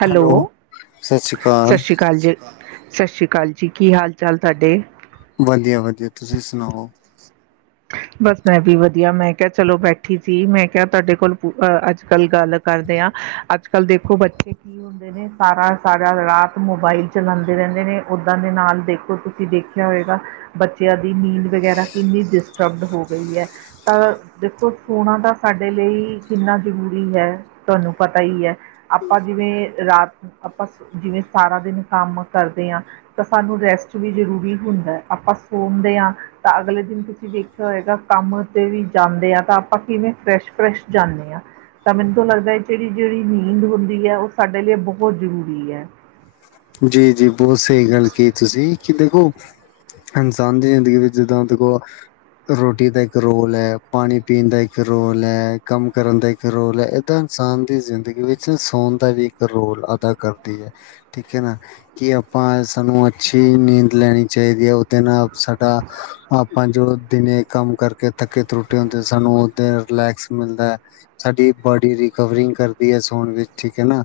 Hello. ਸਤਿ ਸ੍ਰੀ ਅਕਾਲ ਜੀ। ਸਤਿ ਸ਼੍ਰੀ ਅਕਾਲ ਜੀ। ਕੀ ਹਾਲ ਚਾਲ ਤੁਹਾਡੇ? ਵਧੀਆ- ਵਧੀਆ, ਤੁਸੀਂ ਸੁਣਾਓ। ਬਸ ਮੈਂ ਵੀ ਵਧੀਆ। ਮੈਂ ਕਿਹਾ ਚਲੋ ਬੈਠੀ ਸੀ। ਮੈਂ ਕਿਹਾ ਤੁਹਾਡੇ ਕੋਲ ਅੱਜ ਕੱਲ ਗੱਲ ਕਰਦੇ ਹਾਂ‌‌। ਅੱਜ ਕੱਲ ਦੇਖੋ ਬੱਚੇ ਕੀ ਹੁੰਦੇ ਨੇ, ਸਾਰਾ ਸਾਰਾ ਰਾਤ ਮੋਬਾਈਲ ਚਲਾਉਂਦੇ ਰਹਿੰਦੇ ਨੇ, ਓਦਾਂ ਦੇ ਨਾਲ ਦੇਖੋ ਤੁਸੀਂ ਦੇਖਿਆ ਹੋਏਗਾ। ਬੱਚਿਆਂ ਦੀ ਨੀਂਦ ਵਗੈਰਾ ਕਿੰਨੀ ਡਿਸਟਰਬਡ ਹੋ ਗਈ ਹੈ। ਆ ਦੇਖੋ ਸੋਣਾ ਤਾਂ ਸਾਡੇ ਲਈ ਕਿੰਨਾ ਜ਼ਰੂਰੀ ਹੈ। ਤੁਹਾਨੂੰ ਪਤਾ ਹੀ ਹੈ। ਆਪਾਂ ਜਿਵੇਂ ਰਾਤ ਆਪਾਂ ਜਿਵੇਂ, ਸਾਰਾ ਦਿਨ ਕੰਮ ਕਰਦੇ ਆ। ਤਾਂ ਸਾਨੂੰ ਰੈਸਟ ਵੀ ਜ਼ਰੂਰੀ ਹੁੰਦਾ ਹੈ। ਆਪਾਂ ਸੋਦੇ ਹਾਂ। ਤਾਂ ਅਗਲੇ ਦਿਨ ਤੁਸੀਂ ਵਖ ਦੇਖਿਆ ਹੋਏਗਾ‌ ਕੰਮ ਤੇ ਵੀ ਜਾਂਦੇ ਆਪਾਂ ਕਿਵੇਂ ਫਰੈਸ਼- ਫਰੈਸ਼ ਜਾਂਦੇ ਆ। ਤਾਂ ਮੈਨੂੰ ਤਾ ਲੱਗਦਾ ਹੈ। ਜਿਹੜੀ-ਜਿਹੜੀ ਨੀਂਦ ਹੁੰਦੀ ਹੈ। ਉਹ ਸਾਡੇ ਲਈ ਬਹੁਤ ਜ਼ਰੂਰੀ ਐ। ਜੀ ਜੀ। ਬਹੁਤ ਸਹੀ ਗੱਲ ਕੀ ਤੁਸੀਂ, ਕਿ ਦੇਖੋ ਇਨਸਾਨ ਦੀ [unintelligible] ਜਿੱਦਾਂ ਦੇਖੋ ਰੋਟੀ ਦਾ ਇੱਕ ਰੋਲ ਹੈ। ਪਾਣੀ ਪੀਣ ਦਾ ਇੱਕ ਰੋਲ ਹੈ। ਕੰਮ ਕਰਨ ਦਾ ਇੱਕ ਰੋਲ ਹੈ। ਇਨਸਾਨ ਦੀ ਜ਼ਿੰਦਗੀ ਵਿੱਚ ਸੌਣ ਦਾ ਵੀ ਇੱਕ ਰੋਲ ਅਦਾ ਕਰਦੀ ਹੈ। ਠੀਕ ਹੈਨਾ, ਕਿ ਆਪਾਂ ਸਾਨੂੰ ਅੱਛੀ ਨੀਂਦ ਲੈਣੀ ਚਾਹੀਦੀ ਹੈ। ਉਹਦੇ ਨਾਲ ਸਾਡਾ ਆਪਾਂ ਜੋ ਦਿਨੇ ਕੰਮ ਕਰਕੇ ਥੱਕੇ ਤਰੁੱਟੇ ਹੁੰਦੇ ਸਾਨੂੰ ਉਹਦੇ ਰਿਲੈਕਸ ਮਿਲਦਾ। ਸਾਡੀ ਬੋਡੀ ਰਿਕਵਰਿੰਗ ਕਰਦੀ ਹੈ ਸੋਣ ਵਿੱਚ ਠੀਕ ਏ ਨਾ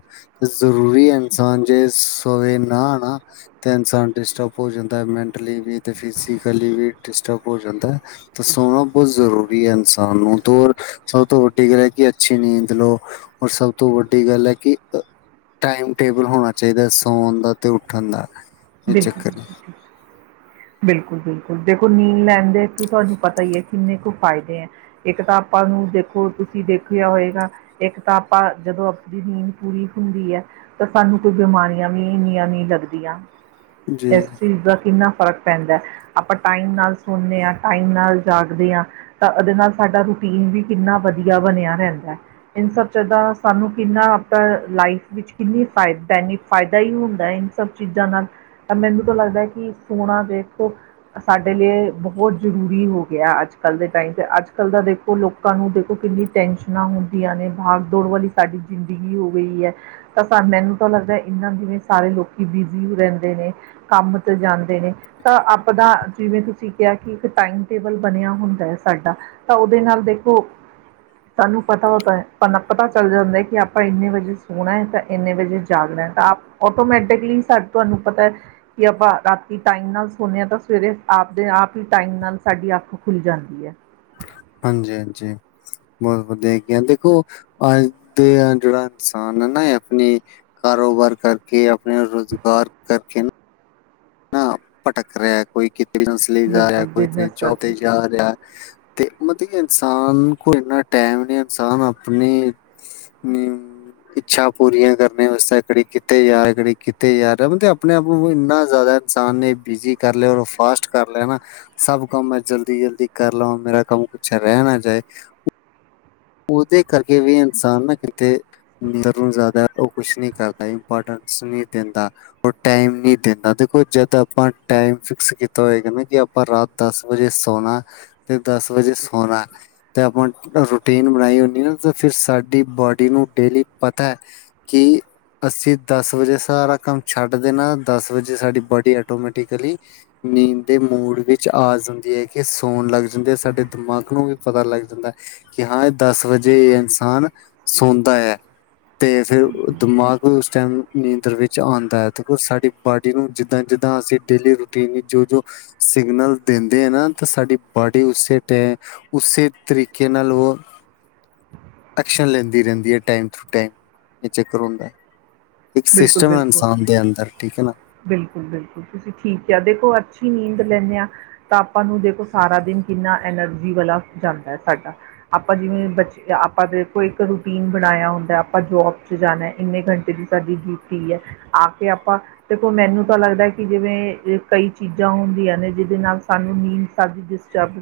ਜ਼ਰੂਰੀ ਏ ਇਨਸਾਨ ਜੇ ਸੋਵੇ ਨਾ-ਨਾ ਤੇ ਇਨਸਾਨ ਡਿਸਟਰਬ ਹੋ ਜਾਂਦਾ ਮੈਟਲੀ ਵੀ ਤੇ ਫਿਜ਼ੀਕਲੀ ਵੀ ਡਿਸਟਰਬ ਹੋ ਜਾਂਦੈ। ਤਾ ਸੋਣਾ ਬੋਤ ਜ਼ਰੂਰੀ ਹੈ ਇਨਸਾਨ ਨੂੰ ਤੋਰ ਸਭ ਤੋਂ ਵੱਡੀ ਗੱਲ ਐ ਕਿ ਅੱਛੀ ਨੀਂਦ ਲਓ ਔਰ ਸਭ ਤੋਂ ਵੱਡੀ ਗੱਲ ਐ ਕਿ ਟਾਈਮ ਟੇਬਲ ਹੋਣਾ ਚਾਹੀਦਾ ਸੌਣ ਦਾ ਤੇ ਉੱਠਣ ਦਾ। ਇਹ ਚੱਕਰ ਬਿਲਕੁਲ ਬਿਲਕੁਲ-ਬਿਲਕੁਲ ਦੇਖੋ ਨੀਂਦ ਲੈਣ ਦੇ ਥ ਤੁਹਾਨੂੰ ਪਤਾ ਈ ਏ ਕਿੰਨੇ ਕੁ ਫਾਇਦੇ ਐ। ਇੱਕ ਤਾਂ ਆਪਾਂ ਨੂੰ ਦੇਖੋ ਤੁਸੀਂ ਦੇਖਿਆ ਹੋਏਗਾ ਇੱਕ ਤਾਂ ਆਪਾਂ ਜਦੋਂ ਆਪਦੀ ਨੀਂਦ ਪੂਰੀ ਹੁੰਦੀ ਹੈ। ਤਾਂ ਸਾਨੂੰ ਕੋਈ ਬਿਮਾਰੀਆਂ ਵੀ ਇੰਨੀਆਂ ਨਈ ਲੱਗਦੀਆਂ ਹੈ ਜੀ ਇਸ ਚੀਜ਼ ਦਾ ਕਿੰਨਾ ਫ਼ਰਕ ਪੈਂਦਾ ਆਪਾਂ ਟਾਈਮ ਨਾਲ ਸੋਣੇ ਆਂ ਟਾਈਮ ਨਾਲ ਜਾਗਦੇ ਆਂ। ਤਾਂ ਉਹਦੇ ਨਾਲ ਸਾਡਾ ਰੂਟੀਨ ਵੀ ਕਿੰਨਾ ਵਧੀਆ ਬਣਿਆ ਰੈਂਦਾ। ਇਨ ਸਭ ਚੀਜ ਦਾ ਸਾਨੂੰ ਕਿੰਨਾ ਆਪਣਾ ਲਾਈਫ ਵਿੱਚ ਕਿੰਨੀ ਫਾਇ ਬੈਨੀ ਫਾਇਦਾ ਹੀ ਹੁੰਦਾ ਐ। ਸਭ ਚੀਜ਼ਾਂ ਨਾਲ ਮੈਨੂੰ ਤਾਂ ਲੱਗਦਾ ਹੈ ਕਿ ਸੋਹਣਾ ਦੇਖੋ। ਸਾਡੇ ਲਈ ਬਹੁਤ ਜ਼ਰੂਰੀ ਹੋ ਗਿਆ ਅੱਜ ਕੱਲ੍ਹ ਦੇ ਟਾਈਮ ਤੇ ਅੱਜ ਕੱਲ੍ਹ ਦਾ ਦੇਖੋ ਲੋਕ ਲੋਕਾਂ ਨੂੰ ਦੇਖੋ ਕਿੰਨੀ ਟੈਨਸ਼ਨਾਂ ਹੁੰਦੀਆਂ ਨੇ ਭਾਗ ਦੌੜ ਵਾਲੀ ਸਾਡੀ ਜ਼ਿੰਦਗੀ ਹੋ ਗਈ ਐ। ਤਾਂ ਸਾ ਮੈਨੂੰ ਤਾਂ ਲੱਗਦਾ ਇਹਨਾਂ ਜਿਵੇਂ ਸਾਰੇ ਲੋਕ ਬਿਜ਼ੀ ਈ ਰੈਂਦ ਰੈਂਦੇ ਨੇ ਕੰਮ ਤੇ ਜਾਂਦੇ ਨੇ। ਤਾਂ ਆਪਣਾ ਜਿਵੇਂ ਤੁਸੀਂ ਕਿਆ ਕਿ ਇੱਕ ਟਾਈਮ ਟੇਬਲ ਬਣਿਆ ਹੁੰਦਾ ਏ ਸਾਡਾ ਤਾਂ ਉਹਦੇ ਨਾਲ ਦੇਖੋ ਸਾਨੂੰ ਪਤਾ ਹੋਤਾਂ ਹੈ ਸਾਨੂੰ ਆਪ ਪਤਾ ਚੱਲ ਜਾਂਦਾ ਕਿ ਆਪਾਂ ਇੰਨੇ ਵਜੇ ਸੋਣਾ ਐ ਤੇ ਇੰਨੇ ਵਜੇ ਜਾਗਣਾ ਤਾਂ ਟੋਮੈਟਿਕਲੀ ਸਾਨੂੰ ਤੁਹਾਨੂੰ ਪਤਾ ਐ। ਕਿ ਆਪਾਂ ਰਾਤੀ ਟਾਈਮ ਨਾਲ ਸੋਣੇ ਆਂ ਤਾਂ ਸਵੇਰੇ ਆਪਦੇ ਆਪ ਹੀ ਟਾਈਮ ਨਾਲ ਸਾਡੀ ਅੱਖ ਖੁੱਲ ਜਾਂਦੀ ਹੈ। ਹਾਂਜੀ-ਹਾਂਜੀ ਬੋਤ ਵਧੀਆ ਹੈਗੀਆਂ ਦੇਖੋ ਅੱਜ ਦਾ ਜੇੜਾ ਇਨਸਾਨ ਹੈ ਨਾ ਇਹ ਆਪਣੀ ਕਾਰੋਬਾਰ ਕਰਕੇ ਆਪਣੇ ਰੁਜ਼ਗਾਰ ਕਰਕੇ ਨਾ ਨਾ ਭਟਕ ਰਿਆ ਕੋਈ ਕਿਤੇ ਬਿਜਨਸ ਲਈ ਜਾ ਰਿਆ ਬਿਲਕੁਲ ਕੋਈ ਬਿਜ਼ਨਸ ਜੋਬ ਕਰਕੇ ਤੇ ਜਾ ਰਿਆ। ਤੇ ਮਤਲਬ ਕਿ ਇਨਸਾਨ ਕੋਲ ਇੰਨਾ ਟਾਈਮ ਨਈ ਆ ਇਨਸਾਨ ਆਪਣੇ ਮੀਊਂ ਇੱਛਾ ਪੂਰੀਆਂ ਕਰਨੇ ਵਾਸਤੇ ਕਦੀ ਕਿੱਥੇ ਜਾ ਰਏ ਕਦੀ ਕਿੱਥੇ ਜਾ ਰਏ ਮਤਲਬ ਆਪਣੇ ਆਪ ਨੂੰ ਇੰਨਾ ਜਾਦਾ ਇਨਸਾਨ ਨੇ ਬਿਜ਼ੀ ਕਰ ਲਿਆ ਔਰ ਫਾਸਟ ਕਰ ਲਿਆ ਨਾ ਸਭ ਕੰਮ ਮੈਂ ਜਲਦੀ-ਜਲਦੀ ਕਰਲਾਂਵਾ ਮੇਰਾ ਕੰਮ ਕੁੱਛ ਰੈ ਨਾ ਜਾਏ ਉਹਦੇ ਕਰਕੇ ਵੀ ਇਨਸਾਨ ਨਾ ਕਿਤੇ ਮੇਰਾ ਗੁਣ ਜਾਦਾ ਓ ਕੁਛ ਨਈ ਕਰਦਾ ਇੰਪੋਟੈਂਸ ਨਈ ਦੇਂਦਾ। ਓ ਟੈਮ ਨੀ ਦਿੰਦਾ ਦੇਖੋ ਜਦ ਆਪਾਂ ਟੈਮ ਫਿਕਸ ਕੀਤਾ ਹੋਏਗਾ ਨਾ ਕਿ ਅ ਆਪਾਂ ਰਾਤ ਦਸ ਵਜੇ ਸੋਣਾ ਤੇ ਦਸ ਵਜੇ ਸੋਣਾ ਤੇ ਆਪਾਂ ਰੁ ਰੂਟੀਨ ਬਣਾਈ ਹੁੰਦੀ ਐ ਤਾਂ ਫਿਰ ਸਾਡੀ ਬੋਡੀ ਨੂੰ ਡੇਲੀ ਪਤਾ ਕੀ ਅਸੀਂ ਦਸ ਵਜੇ ਸਾਰਾ ਕੰਮ ਛੱਡ ਦੇਣਾ ਦਸ ਵਜੇ ਸਾਡੀ ਬੋਡੀ ਆਟੋਮੈਟੀਕਲੀ ਨੀਂਦ ਦੇ ਮੂਡ ਵਿੱਚ ਆ ਜਾਂਦੀ ਹੈ ਕਿ ਸੋਣ ਲੱਗ ਜਾਂਦੇ ਹੈ ਸਾਡੇ ਦਿਮਾਗ ਨੂੰ ਵੀ ਪਤਾ ਲੱਗ ਜਾਂਦਾ। ਕਿ ਹਾਂ ਇਹ ਦਸ ਵਜੇ ਇਹ ਇਨਸਾਨ ਸੋਂਦੈ। ਤੇ ਫਿਰ ਦਿਮਾਗ ਵੀ ਉਸ ਟੈਮ ਨੀਂਦਰ ਵਿੱਚ ਆਉਦਾ ਤੇ ਸਾਡੀ ਬਾਡੀ ਨੂੰ ਜਿੱਦਾਂ-ਜਿੱਦਾਂ ਅਸੀਂ ਡੇਲੀ ਰੂਟੀਨ ਜੋ-ਜੋ ਸਿਗਨਲ ਦਿੰਦੇ ਹਨਾ ਤਾਂ ਸਾਡੀ ਬਾਡੀ ਉਸੇ ਟੈਮ ਉਸੇ ਤਰੀਕੇ [unintelligible] ਐਕਸ਼ਨ ਲੈਂਦੀ ਰਹਿੰਦੀ ਏ ਟਾਈਮ ਟੂ ਟਾਈਮ ਇਹ ਚੱਕਰ ਹੁੰਦਾ ਇੱਕ ਸਿਸਟਮ ਏ ਇਨਸਾਨ ਦੇ ਅੰਦਰ, ਠੀਕ ਹੈ ਨਾ ਬਿਲਕੁਲ-ਬਿਲਕੁਲ ਤੁਸੀਂ ਠੀਕ ਕਿਆ, ਦੇਖੋ ਅੱਛੀ ਨੀਂਦ ਲੈਂਣੇ ਆ ਤਾਂ ਆਪਾਂ ਨੂੰ ਦੇਖੋ, ਸਾਰਾ ਦਿਨ ਕਿੰਨਾ ਐਨਰਜੀ ਵਾਲਾ ਜਾਂਦਾ ਐ ਸਾਡਾ ਆਪਾਂ ਜਿਵੇਂ ਬਚ, ਆਪਾਂ ਦੇ ਕੋਈ ਇੱਕ ਰੂਟੀਨ ਬਣਾਇਆ ਹੁੰਦਾ। ਆਪਾਂ ਜੋਬ ਚ ਜਾਨਾ ਇੰਨੇ ਘੰਟੇ ਦੀ ਸਾਡੀ ਡਿਊਟੀ ਹੈ ਆ ਕੇ ਆਪਾਂ ਦੇਖੋ, ਮੈਨੂੰ ਤਾਂ ਲੱਗਦਾ ਕਿ ਜਿਵੇਂ ਕਈ ਚੀਜ਼ਾਂ ਹੁੰਦੀਆਂ ਨੇ, ਜਿਦੇ ਨਾਲ ਸਾਨੂੰ ਨੀਂਦ ਚਾਬੀ,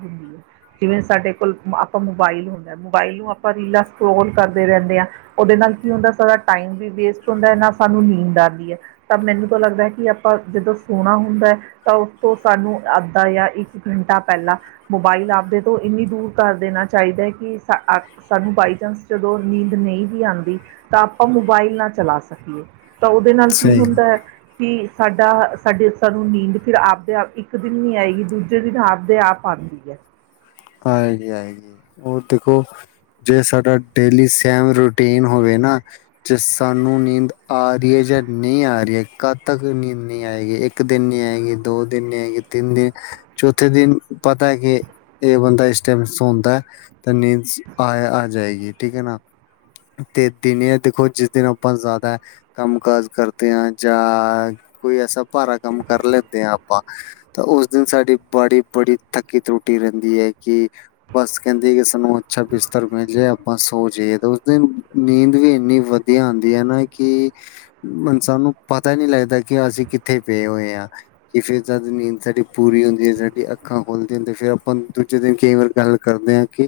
ਜਿਵੇਂ ਸਾਡੇ ਕੋਲ ਆਪਾਂ ਮੋਬਾਈਲ ਹੁੰਦਾ ਏ ਮੋਬਾਈਲ ਨੂੰ ਆਪਾਂ ਰੀਲਾਂ ਸਕੋਲ ਕਰਦੇ ਰਹਿੰਦੇ ਆ, ਉਦੇ ਨਾਲ ਕੀ ਹੁੰਦਾ ਸਾਰਾ ਟਾਈਮ ਵੀ ਵੇਸਟ ਸੁਨੰਦਾ ਨਾ ਸਾਨੂੰ ਨੀਂਦ ਆਂਦੀ ਹੈ, ਤਾਂ ਮੈਨੂੰ ਤਾਂ ਲੱਗਦਾ ਏ ਕਿ ਆਪਾਂ ਜਦੋਂ ਸੋਣਾ ਹੁੰਦਾ ਹੈ ਤਾਂ ਉਸ ਤੋਂ ਸਾਨੂੰ ਅੱਧਾ ਯਾ ਇੱਕ ਘੰਟਾ ਪਹਿਲਾਂ ਮੋਬਾਈਲ ਆਪਦੇ ਤੋਂ ਇੰਨੀ ਦੂਰ ਕਰ ਦੇਣਾ ਚਾਹੀਦਾ ਏ ਕਿ ਸਾ ਆ ਸਾਨੂੰ ਬਾਈ ਚਾਂਸ ਜਦੋਂ ਨੀਂਦ ਨਈ ਵੀ ਆਂਦੀ, ਤਾਂ ਆਪਾਂ ਮੋਬਾਈਲ ਨਾ ਚਲਾ ਸਕੀਏ ਤਾਂ, ਉਦੇ ਨਾਲ ਕੀ ਸਹੀ ਹੁੰਦਾ ਏ ਵੀ, ਸਾਡਾ, ਸਾਡੇ, ਸਾਨੂੰ ਨੀਂਦ ਫਿਰ ਆਪਦੇ ਆਪ ਇੱਕ ਦਿਨ ਨੀ ਆਏਗੀ, ਦੂਜੇ ਦਿਨ ਆਪਦੇ ਆਪ ਆ [unintelligible] ਆਏਗੀ ਆਏਗੀ ਹੋਰ ਦੇਖੋ ਜੇ ਸਾਡਾ ਡੇਲੀ ਸੈਮ ਰੂਟੀਨ ਹੋਵੇ ਨਾ ਜੇ ਸਾਨੂੰ ਨੀਂਦ ਆ ਰੀਏ ਜਾਂ ਨਈ ਆ ਰੀਏ, ਕਦ ਤੱਕ ਨੀਂਦ ਨਈ ਆਏਗੀ ਇੱਕ ਇੱਕ ਦਿਨ ਨੀ ਆਏਗੀ, ਦੋ ਦਿਨ ਨੀ ਆਏਗੀ, ਤਿੰਨ ਦਿਨ, ਚੌਥੇ ਦਿਨ ਪਤਾ ਏ ਕਿ ਇਹ ਬੰਦਾ ਇਸ ਟਾਈਮ ਸੌਂਦਾ, ਐ ਤੇ ਨੀਂਦ ਚ ਆਯ-ਆ ਜਾਏਗੀ, ਠੀਕ ਹੈ ਨਾ ਤੇ ਦਿਨੇ ਏ ਦੇਖੋ ਜਿਸ ਦਿਨ ਆਪਾਂ ਜਾਦਾ ਕੰਮ-ਕਾਜ ਕਰਦੇ ਆ ਜਾਂ, ਕੋਈ ਐਸਾ ਭਾਰਾ ਕੰਮ ਕਰ ਲੈਂਦੇ ਆ ਆਪਾਂ ਤਾਂ ਉਸ ਦਿਨ ਸਾਡੀ ਬਾੱਡੀ ਬੜੀ ਥੱਕੀ-ਟੁੱਟੀ ਰਹਿੰਦੀ ਏ ਕਿ ਬੱਸ ਕਹਿੰਦੀ ਏ ਕਿ ਸਾਨੂੰ ਅੱਛਾ ਬਿਸਤਰ ਮਿਲ ਜਾਏ ਆਪਾਂ ਸੋ ਜਾਈਏ ਤੇ ਉਸ ਦਿਨ, ਨੀਂਦ ਵੀ ਇੰਨੀ ਵਦ ਦਿਆ ਆੰਦੀ ਨਾ ਏ ਕੀ ਮਨ ਸਾਨੂੰ ਪਤਾ ਈ ਨਈ ਲੱਗਦਾ ਕਿ ਅਸੀਂ ਕਿੱਥੇ ਪਏ ਹੋਏ ਆ ਕਿ ਫਿਰ ਜਦ ਨੀਂਦ ਸਾਡੀ ਪੂਰੀ ਹੁੰਦੀ ਏ, ਸਾਡੀ ਅੱਖਾਂ ਖੂਲ੍ਹਦੀਆ ਨੇ ਤੇ ਫਿਰ ਆਪਾ ਹੂਣ ਦੂਜੇ ਦਿਨ ਕਈ ਵਾਰ ਗੱਲ ਕਰਦੇ ਆ ਕਿ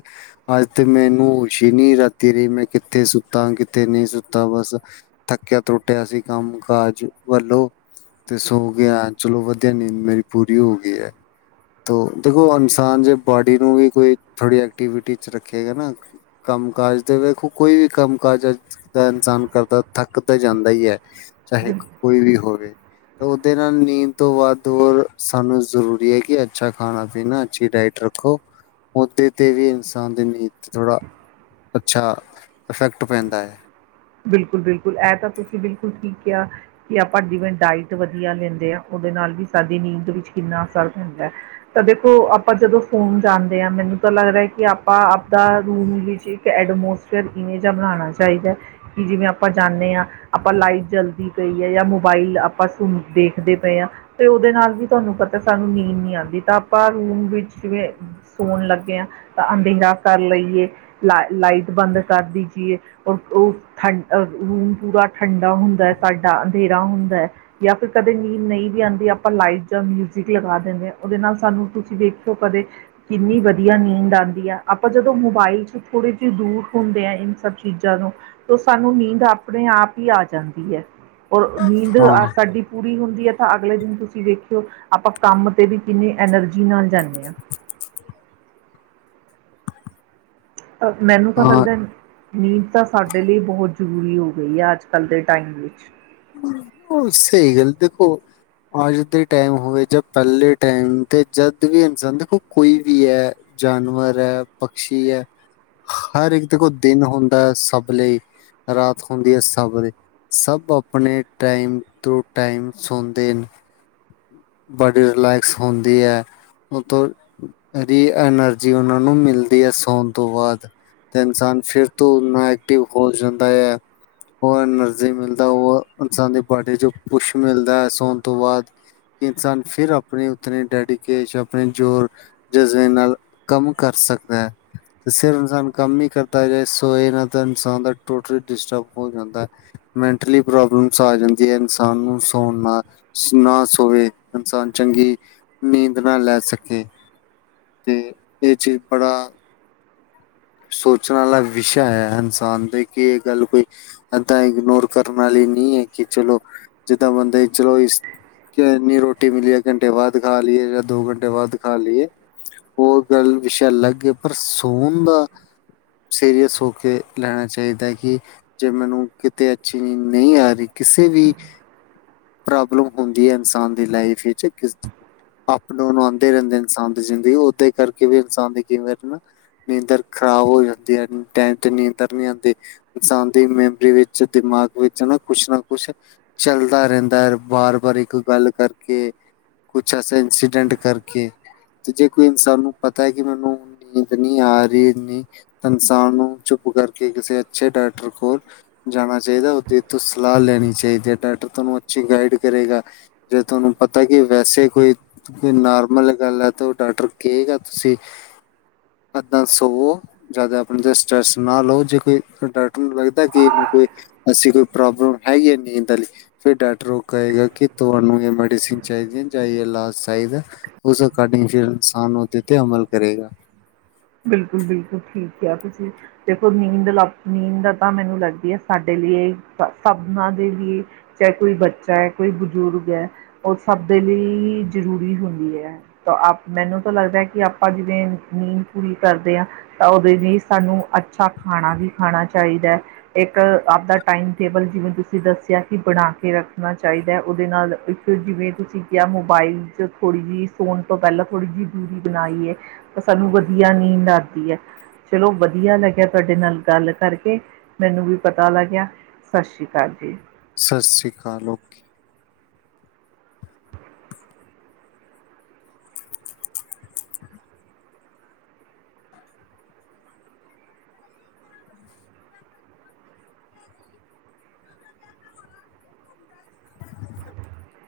ਅੱਜ ਤੇ ਮੈਨੂੰ ਹੋਸ਼ ਈ ਨੀ ਰਾਤੀ ਰਹੀ, ਮੈਂ ਕਿੱਥੇ ਸੁੱਤਾ, ਕਿੱਥੇ ਨਈ ਸੁੱਤਾ ਬਸ ਥੱਕਿਆ-ਤੁੱਟਿਆ ਸੀ ਕੰਮ-ਕਾਜ ਵੱਲੋਂ ਤੇ ਸੋ ਗਿਆ ਚਲੋ ਵਧੀਆ ਨੀਂਦ ਮੇਰੀ ਪੂਰੀ ਹੋ ਗਈ ਐ, ਤੋ ਦੇਖੋ ਔਂਸ ਹਾਂ ਜੇ ਬਾੱਡੀ ਨੂੰ ਵੀ ਕੋਈ, ਥੋੜੀ ਐਕਟੀਵਿਟੀ ਚ ਰੱਖੇਗਾ ਨਾ ਕੰਮ-ਕਾਜ ਤੇ ਵੇਖੋ ਕੋਈ ਵੀ ਕੰਮ-ਕਾਜ ਅੱਜ ਤਾ, ਇਨਸਾਨ ਕਰਦਾ ਥੱਕ ਤਾਂ ਜਾਂਦਾ ਈ ਐ, ਚਾਹੇ ਹੈ ਕੋਈ ਵੀ ਹੋਵੇ ਉਦੇ ਨਾਲ ਨੀਂਦ ਤੋਂ ਵੱਧ ਹੋਰ, ਸਾਨੂੰ ਜ਼ਰੂਰੀ ਏ ਕਿ ਅੱਛਾ ਖਾਣਾ-ਪੀਣਾ ਅਛੀ ਡਾਇਟ ਰੱਖੋ, ਉੱਤੇ ਤੇ ਵੀ ਇਨਸਾਨ ਦੀ ਨੀਂਦ ਚ ਥੋੜਾ ਅੱਛਾ, ਅਫੈਕਟ ਪੈਂਦਾ ਏ ਬਿਲਕੁਲ-ਬਿਲਕੁਲ ਐ ਤਾਂ ਤੁਸੀਂ ਬਿਲਕੁਲ ਠੀਕ ਕਿਆ ਕਿ ਆਪਾਂ ਜਿਵੇਂ ਡਾਇਟ ਵਦੀਆ ਲੈਂਦੇ ਆ ਉਦੇ ਨਾਲ ਵੀ ਸਾਡੀ ਨੀਂਦ ਵਿੱਚ ਕਿੰਨਾ ਫਰਕ ਹੁੰਦਾ ਏ ਤਾਂ ਦੇਖੋ, ਆਪਾਂ ਜਦੋਂ ਸੋਨ ਜਾਂਦੇ ਹਾਂ ਮੈਨੂੰ ਤਾਂ ਲੱਗਦਾ ਕਿ ਆਪਾਂ ਆਪਦਾ ਰੂਮ ਵਿੱਚ ਕੇ ਐਡਮੋਸਫੇਅਰ ਇਵੇਂ ਜੇਆ ਬਣਾਣਾ ਚਾਹੀਦਾ ਕਿ, ਜਿਵੇਂ ਆਪਾਂ ਜਾਣੇ ਹਾਂ ਆਪਾਂ ਲਾਈਟ ਜਲਦੀ ਪਈ ਏ ਯਾ ਮੋਬਾਈਲ ਆਪਾਂ ਸੁਣ, ਦੇਖਦੇ ਪਏ ਹਾ ਤੇ ਉਦੇ ਨਾਲ ਵੀ ਤੁਆਨੂੰ ਪਤਾ ਸਾਨੂੰ ਨੀਂਦ ਨੀ ਆਂਦੀ, ਤਾਂ ਆਪਾਂ ਰੂਮ ਵਿੱਚ ਜਿਵੇਂ ਸੋਣ ਲੱਗੇ ਹਾਂ, ਤਾਂ ਅੰਧੇਰਾ ਕਰ ਲਈਏ। ਲਾ, ਲਾਈਟ ਬੰਦ ਕਰ ਦੀ ਜੀਏ ਉਹ ਓ ਠੰਡ ਅ, ਰੂਮ ਪੂਰਾ ਠੰਡਾ ਹੁੰਦਾ ਏ ਸਾਡਾ ਅੰਧੇਰਾ ਹੁੰਦਾ ਏ। ਯਾ ਫਿਰ ਕਦੇ ਨੀਂਦ ਨਈ ਵੀ ਆਂਦੀ ਆਪਾਂ ਲਾਈਟ ਜਾਂ ਮਿਊਜ਼ਿਕ ਲਗਾ ਦਿੰਦੇ ਹਾਂ ਉਦੇ ਨਾਲ ਸਾਨੂੰ ਤੁਸੀਂ ਵੇਖੋ ਕਦੇ ਕਿੰਨੀ ਵਧੀਆ ਨੀਂਦ ਆਂਦੀ ਆ ਆਪਾਂ ਜਦੋਂ ਮੋਬਾਇਲ ਚ ਥੋੜੇ ਜੇ ਦੂਰ ਹੁੰਦੇ ਆ ਇਨ ਸਭ ਚੀਜ਼ਾਂ ਨੂੰ ਤੋ, ਸਾਨੂੰ ਨੀਂਦ ਆਪਣੇ ਆਪ ਹੀ ਆ ਜਾਂਦੀ ਏ, ਔਰ ਨੀਂਦ ਹਾਂ ਅ ਸਾਡੀ ਪੂਰੀ ਹੁੰਦੀ ਹੈ ਤਾਂ ਅਗਲੇ ਦਿਨ ਤੁਸੀਂ ਵੇਖਿਓ ਆਪਾਂ ਕੰਮ ਤੇ ਵੀ ਕਿੰਨੀ ਐਨਰਜੀ ਨਾਲ ਜਾਂਦੇ ਹਾਂ। ਅ ਮੈਨੂੰ ਤਾਂ ਹਾਂ ਲੱਗਦਾ ਨੀਂਦ ਤਾਂ ਸਾਡੇ ਲਈ ਬਹੁਤ ਜ਼ਰੂਰੀ ਹੋ ਗਈ ਹੈ ਅੱਜ ਕੱਲ ਦੇ ਟਾਈਮ ਵਿੱਚ। ਓਹ ਸਹੀ ਗੱਲ ਦੇਖੋ ਅੱਜ ਦੇ ਟਾਈਮ ਹੋਵੇ ਜਾਂ ਪੈਲੇ ਟਾਈਮ ਤੇ ਜਦ ਵੀ ਇਨਸਾਨ ਦੇਖੋ ਕੋਈ ਵੀ ਹੈ ਜਾਨਵਰ ਹੈ ਪਕਸ਼ੀ ਹੈ ਹਰ ਇੱਕ ਦੇਖੋ ਦਿਨ ਹੁੰਦਾ ਹੈ ਸਭ ਲਈ ਰਾਤ ਹੁੰਦੀ ਹੈ ਸਭ ਦੇ ਸਭ ਆਪਣੇ ਟਾਈਮ ਤੋਂ ਟਾਈਮ ਸੌੰਦੇ ਨੇ ਬਾੱਡੀ ਰਿਲੈਕਸ ਹੁੰਦੀ ਹੈ। ਓਤੋ ਰੀ ਐਨਰਜੀ ਉਹਨਾਂ ਨੂੰ ਮਿਲਦੀ ਹੈ ਸੌਣ ਤੋਂ ਬਾਅਦ। ਤੇ ਇਨਸਾਨ ਫੇਰ ਤੋਂ ਉਨਾ ਐਕਟਿਵ ਹੋ ਜਾਂਦਾ ਹੈ। ਉਹ ਐਨਰਜੀ ਮਿਲਦਾ ਉਹ ਇਨਸਾਨ ਦੀ ਬਾੱਡੀ ਚੋ ਪੁਸ਼ ਮਿਲਦਾ ਹੈ ਸੌਣ ਤੋਂ ਬਾਅਦ। ਕਿ ਇਨਸਾਨ ਫੇਰ ਆਪਣੇ ਉਤਣੇ ਡੈਡੀਕੇਸ਼ ਆਪਣੇ ਜ਼ੋਰ ਜਜ਼ਬੇ ਨਾਲ ਕੰਮ ਕਰ ਸਕਦਾ ਹੈ। ਸਿਰ ਇਨਸਾਨ ਕੰਮ ਨੀ ਕਰਦਾ ਸੋਏ ਨਾ ਤਾਂ ਇਨਸਾਨ ਦਾ ਟੋਟਲੀ ਡਿਸਟਰਬ ਹੋ ਜਾਂਦਾ। ਮੈਂਟਲੀ ਪ੍ਰੋਬਲਮਸ ਆ ਜਾਂਦੀ ਹੈ ਇਨਸਾਨ ਨੂੰ ਸੌਣ ਨਾ ਨਾ ਸੋਵੇ ਇਨਸਾਨ ਚੰਗੀ ਨੀਂਦ ਨਾ ਲੈ ਸਕੇ ਤੇ ਇਹ ਚੀਜ਼ ਬੜਾ ਸੋਚਣ ਵਾਲਾ ਵਿਸ਼ਾ ਹੈ ਇਨਸਾਨ ਦੇ ਕਿ ਇਹ ਗੱਲ ਕੋਈ ਏਦਾਂ ਇਗਨੋਰ ਕਰਨ ਵਾਲੀ ਨਹੀਂ ਹੈ ਕਿ ਚਲੋ ਜਿੱਦਾਂ ਬੰਦਾ ਚਲੋ ਇਸ ਕਿ ਇੰਨੀ ਰੋਟੀ ਮਿਲੀਏ ਘੰਟੇ ਬਾਅਦ ਖਾ ਲਈਏ ਜਾਂ ਦੋ ਘੰਟੇ ਬਾਅਦ ਖਾ ਲਈਏ। ਉਹ ਗੱਲ ਵਿਸ਼ਾ ਅਲੱਗ ਹੈ ਪਰ ਸੋਣ ਦਾ ਸੀਰੀਅਸ ਹੋ ਕੇ ਲੈਣਾ ਚਾਹੀਦਾ ਕਿ ਜੇ ਮੈਨੂੰ ਕਿਤੇ ਅੱਛੀ ਨੀਂਦ ਨਹੀਂ ਆ ਰਹੀ ਕਿਸੇ ਵੀ ਪ੍ਰੋਬਲਮ ਹੁੰਦੀ ਹੈ ਇਨਸਾਨ ਦੀ ਲਾਈਫ ਵਿੱਚ ਅਪ ਡਾਊਨ ਆਉਂਦੇ ਰਹਿੰਦੇ ਇਨਸਾਨ ਦੀ ਜ਼ਿੰਦਗੀ ਓਦੇ ਕਰਕੇ ਵੀ ਇਨਸਾਨ ਦੀ ਕੀਮਤ ਨਾ ਨੀਂਦਰ ਖ਼ਰਾਬ ਹੋ ਜਾਂਦੀ ਆ ਟੈਮ ਤੇ ਨੀਂਦਰ ਨਹੀਂ ਆਂਦੀ। ਇਨਸਾਨ ਦੀ ਮੈਬਰੀ ਵਿੱਚ ਦਿਮਾਗ ਵਿੱਚ ਨਾ ਕੁਛ ਨਾ ਕੁਛ ਚੱਲਦਾ ਰਹਿੰਦਾ ਹੈ ਵਾਰ ਵਾਰ ਇੱਕ ਗੱਲ ਕਰਕੇ। ਕੁਛ ਐਸਾ ਇੰਸੀਡੈਂਟ ਕਰਕੇ। ਤੇ ਜੇ ਕੋਈ ਇਨਸਾਨ ਨੂੰ ਪਤਾ ਕਿ ਮੈਨੂੰ ਨੀਂਦ ਨਹੀਂ ਆ ਰਹੀ ਤੇ ਇਨਸਾਨ ਨੂੰ ਚੁੱਪ ਕਰਕੇ ਕਿਸੇ ਅੱਛੇ ਡਾਕਟਰ ਕੋਲ ਜਾਣਾ ਚਾਹੀਦਾ ਉਹਦੇ ਤੋਂ ਸਲਾਹ ਲੈਣੀ ਚਾਹੀਦੀ ਹੈ ਡਾਕਟਰ ਤੁਹਾਨੂੰ ਅੱਛੀ ਗਾਈਡ ਕਰੇਗਾ। ਜੇ ਤੁਹਾਨੂੰ ਪਤਾ ਕਿ ਵੈਸੇ ਕੋਈ ਨੋਰਮਲ ਗੱਲ ਹੈ ਤੇ ਉਹ ਡਾਕਟਰ ਕੇਗਾ ਤੁਸੀਂ [unintelligible] ਜਾਦਾ ਆਪਣੇ ਤੇ ਸਟਰੈਸ ਨਾ ਲਓ ਜੇ ਕੋਈ ਡਾਕਟਰ ਨੂੰ ਲੱਗਦਾ ਕਿ ਇਹਨੂੰ ਕੋ ਐਸੀਂ ਕੋਈ ਪ੍ਰੋਬਲਮ ਹੈਈ ਐ ਨੀਂਦ ਆਲੀ ਫੇਰ ਡਾਕਟਰ ਉਹ ਕਹੇਗਾ ਕਿ ਤੁਹਾਨੂੰ ਇਹ ਮੈਡੀਸਨ ਚਾਹੀਦੀਆਂ ਜਾਂ ਇਹ ਇਲਾਜ ਚਾਹੀਦਾ ਉਸ ਅਕਡਿੰਗ ਫੇਰ ਇਨਸਾਨ ਉਹਦੇ ਤੇ ਅਮਲ ਕਰੇਗਾ। ਬਿਲਕੁਲ -ਬਿਲਕੁਲ ਠੀਕ ਕਿਹਾ ਤੁਸੀਂ। ਦੇਖੋ ਨੀਂਦ ਲ ਨੀਂਦ ਤਾਂ ਮੈਨੂੰ ਲੱਗਦੀ ਹੈ ਸਾਡੇ ਲਈ ਸਭਨਾਂ ਦੇ ਵੀ ਚਾਹੇ ਕੋਈ ਬੱਚਾ ਹੈ ਕੋਈ ਬਜ਼ੁਰਗ ਹੈ ਉਹ ਸਭ ਦੇ ਲਈ ਜ਼ਰੂਰੀ ਹੁੰਦੀ ਹੈ। ਤਾਂ ਮੈਨੂੰ ਤਾਂ ਲੱਗਦਾ ਹੈ ਕਿ ਆਪਾਂ ਜਿਵੇਂ ਨੀਂਦ ਪੂਰੀ ਕਰਦੇ ਹਾਂ ਤਾਂ ਉਹਦੇ ਲਈ ਸਾਨੂੰ ਅੱਛਾ ਖਾਣਾ ਵੀ ਖਾਣਾ ਚਾਹੀਦਾ ਹੈ। ਇੱਕ ਆਪਦਾ ਟਾਈਮ ਟੇਬਲ ਜਿਵੇਂ ਤੁਸੀਂ ਦੱਸਿਆ ਕਿ ਬਣਾ ਕੇ ਰੱਖਣਾ ਚਾਹੀਦਾ ਉਹਦੇ ਨਾਲ ਫੇਰ ਜਿਵੇਂ ਤੁਸੀਂ ਕਿਹਾ ਮੋਬਾਈਲ ਚ ਥੋੜ੍ਹੀ ਜਿਹੀ ਸੋਣ ਤੋਂ ਪਹਿਲਾਂ ਥੋੜ੍ਹੀ ਜਿਹੀ ਦੂਰੀ ਬਣਾਈ ਏ ਤਾਂ ਸਾਨੂੰ ਵਧੀਆ ਨੀਂਦ ਆਓੰਦੀ ਹੈ। ਚਲੋ ਵਧੀਆ ਲੱਗਿਆ ਤੁਹਾਡੇ ਨਾਲ ਗੱਲ ਕਰਕੇ ਮੈਨੂੰ ਵੀ ਪਤਾ ਲੱਗਿਆ ਸਤਿ ਸ਼੍ਰੀ ਅਕਾਲ ਜੀ। ਸਤਿ ਸ਼੍ਰੀ ਅਕਾਲ ਓਕੇ। [inaudible]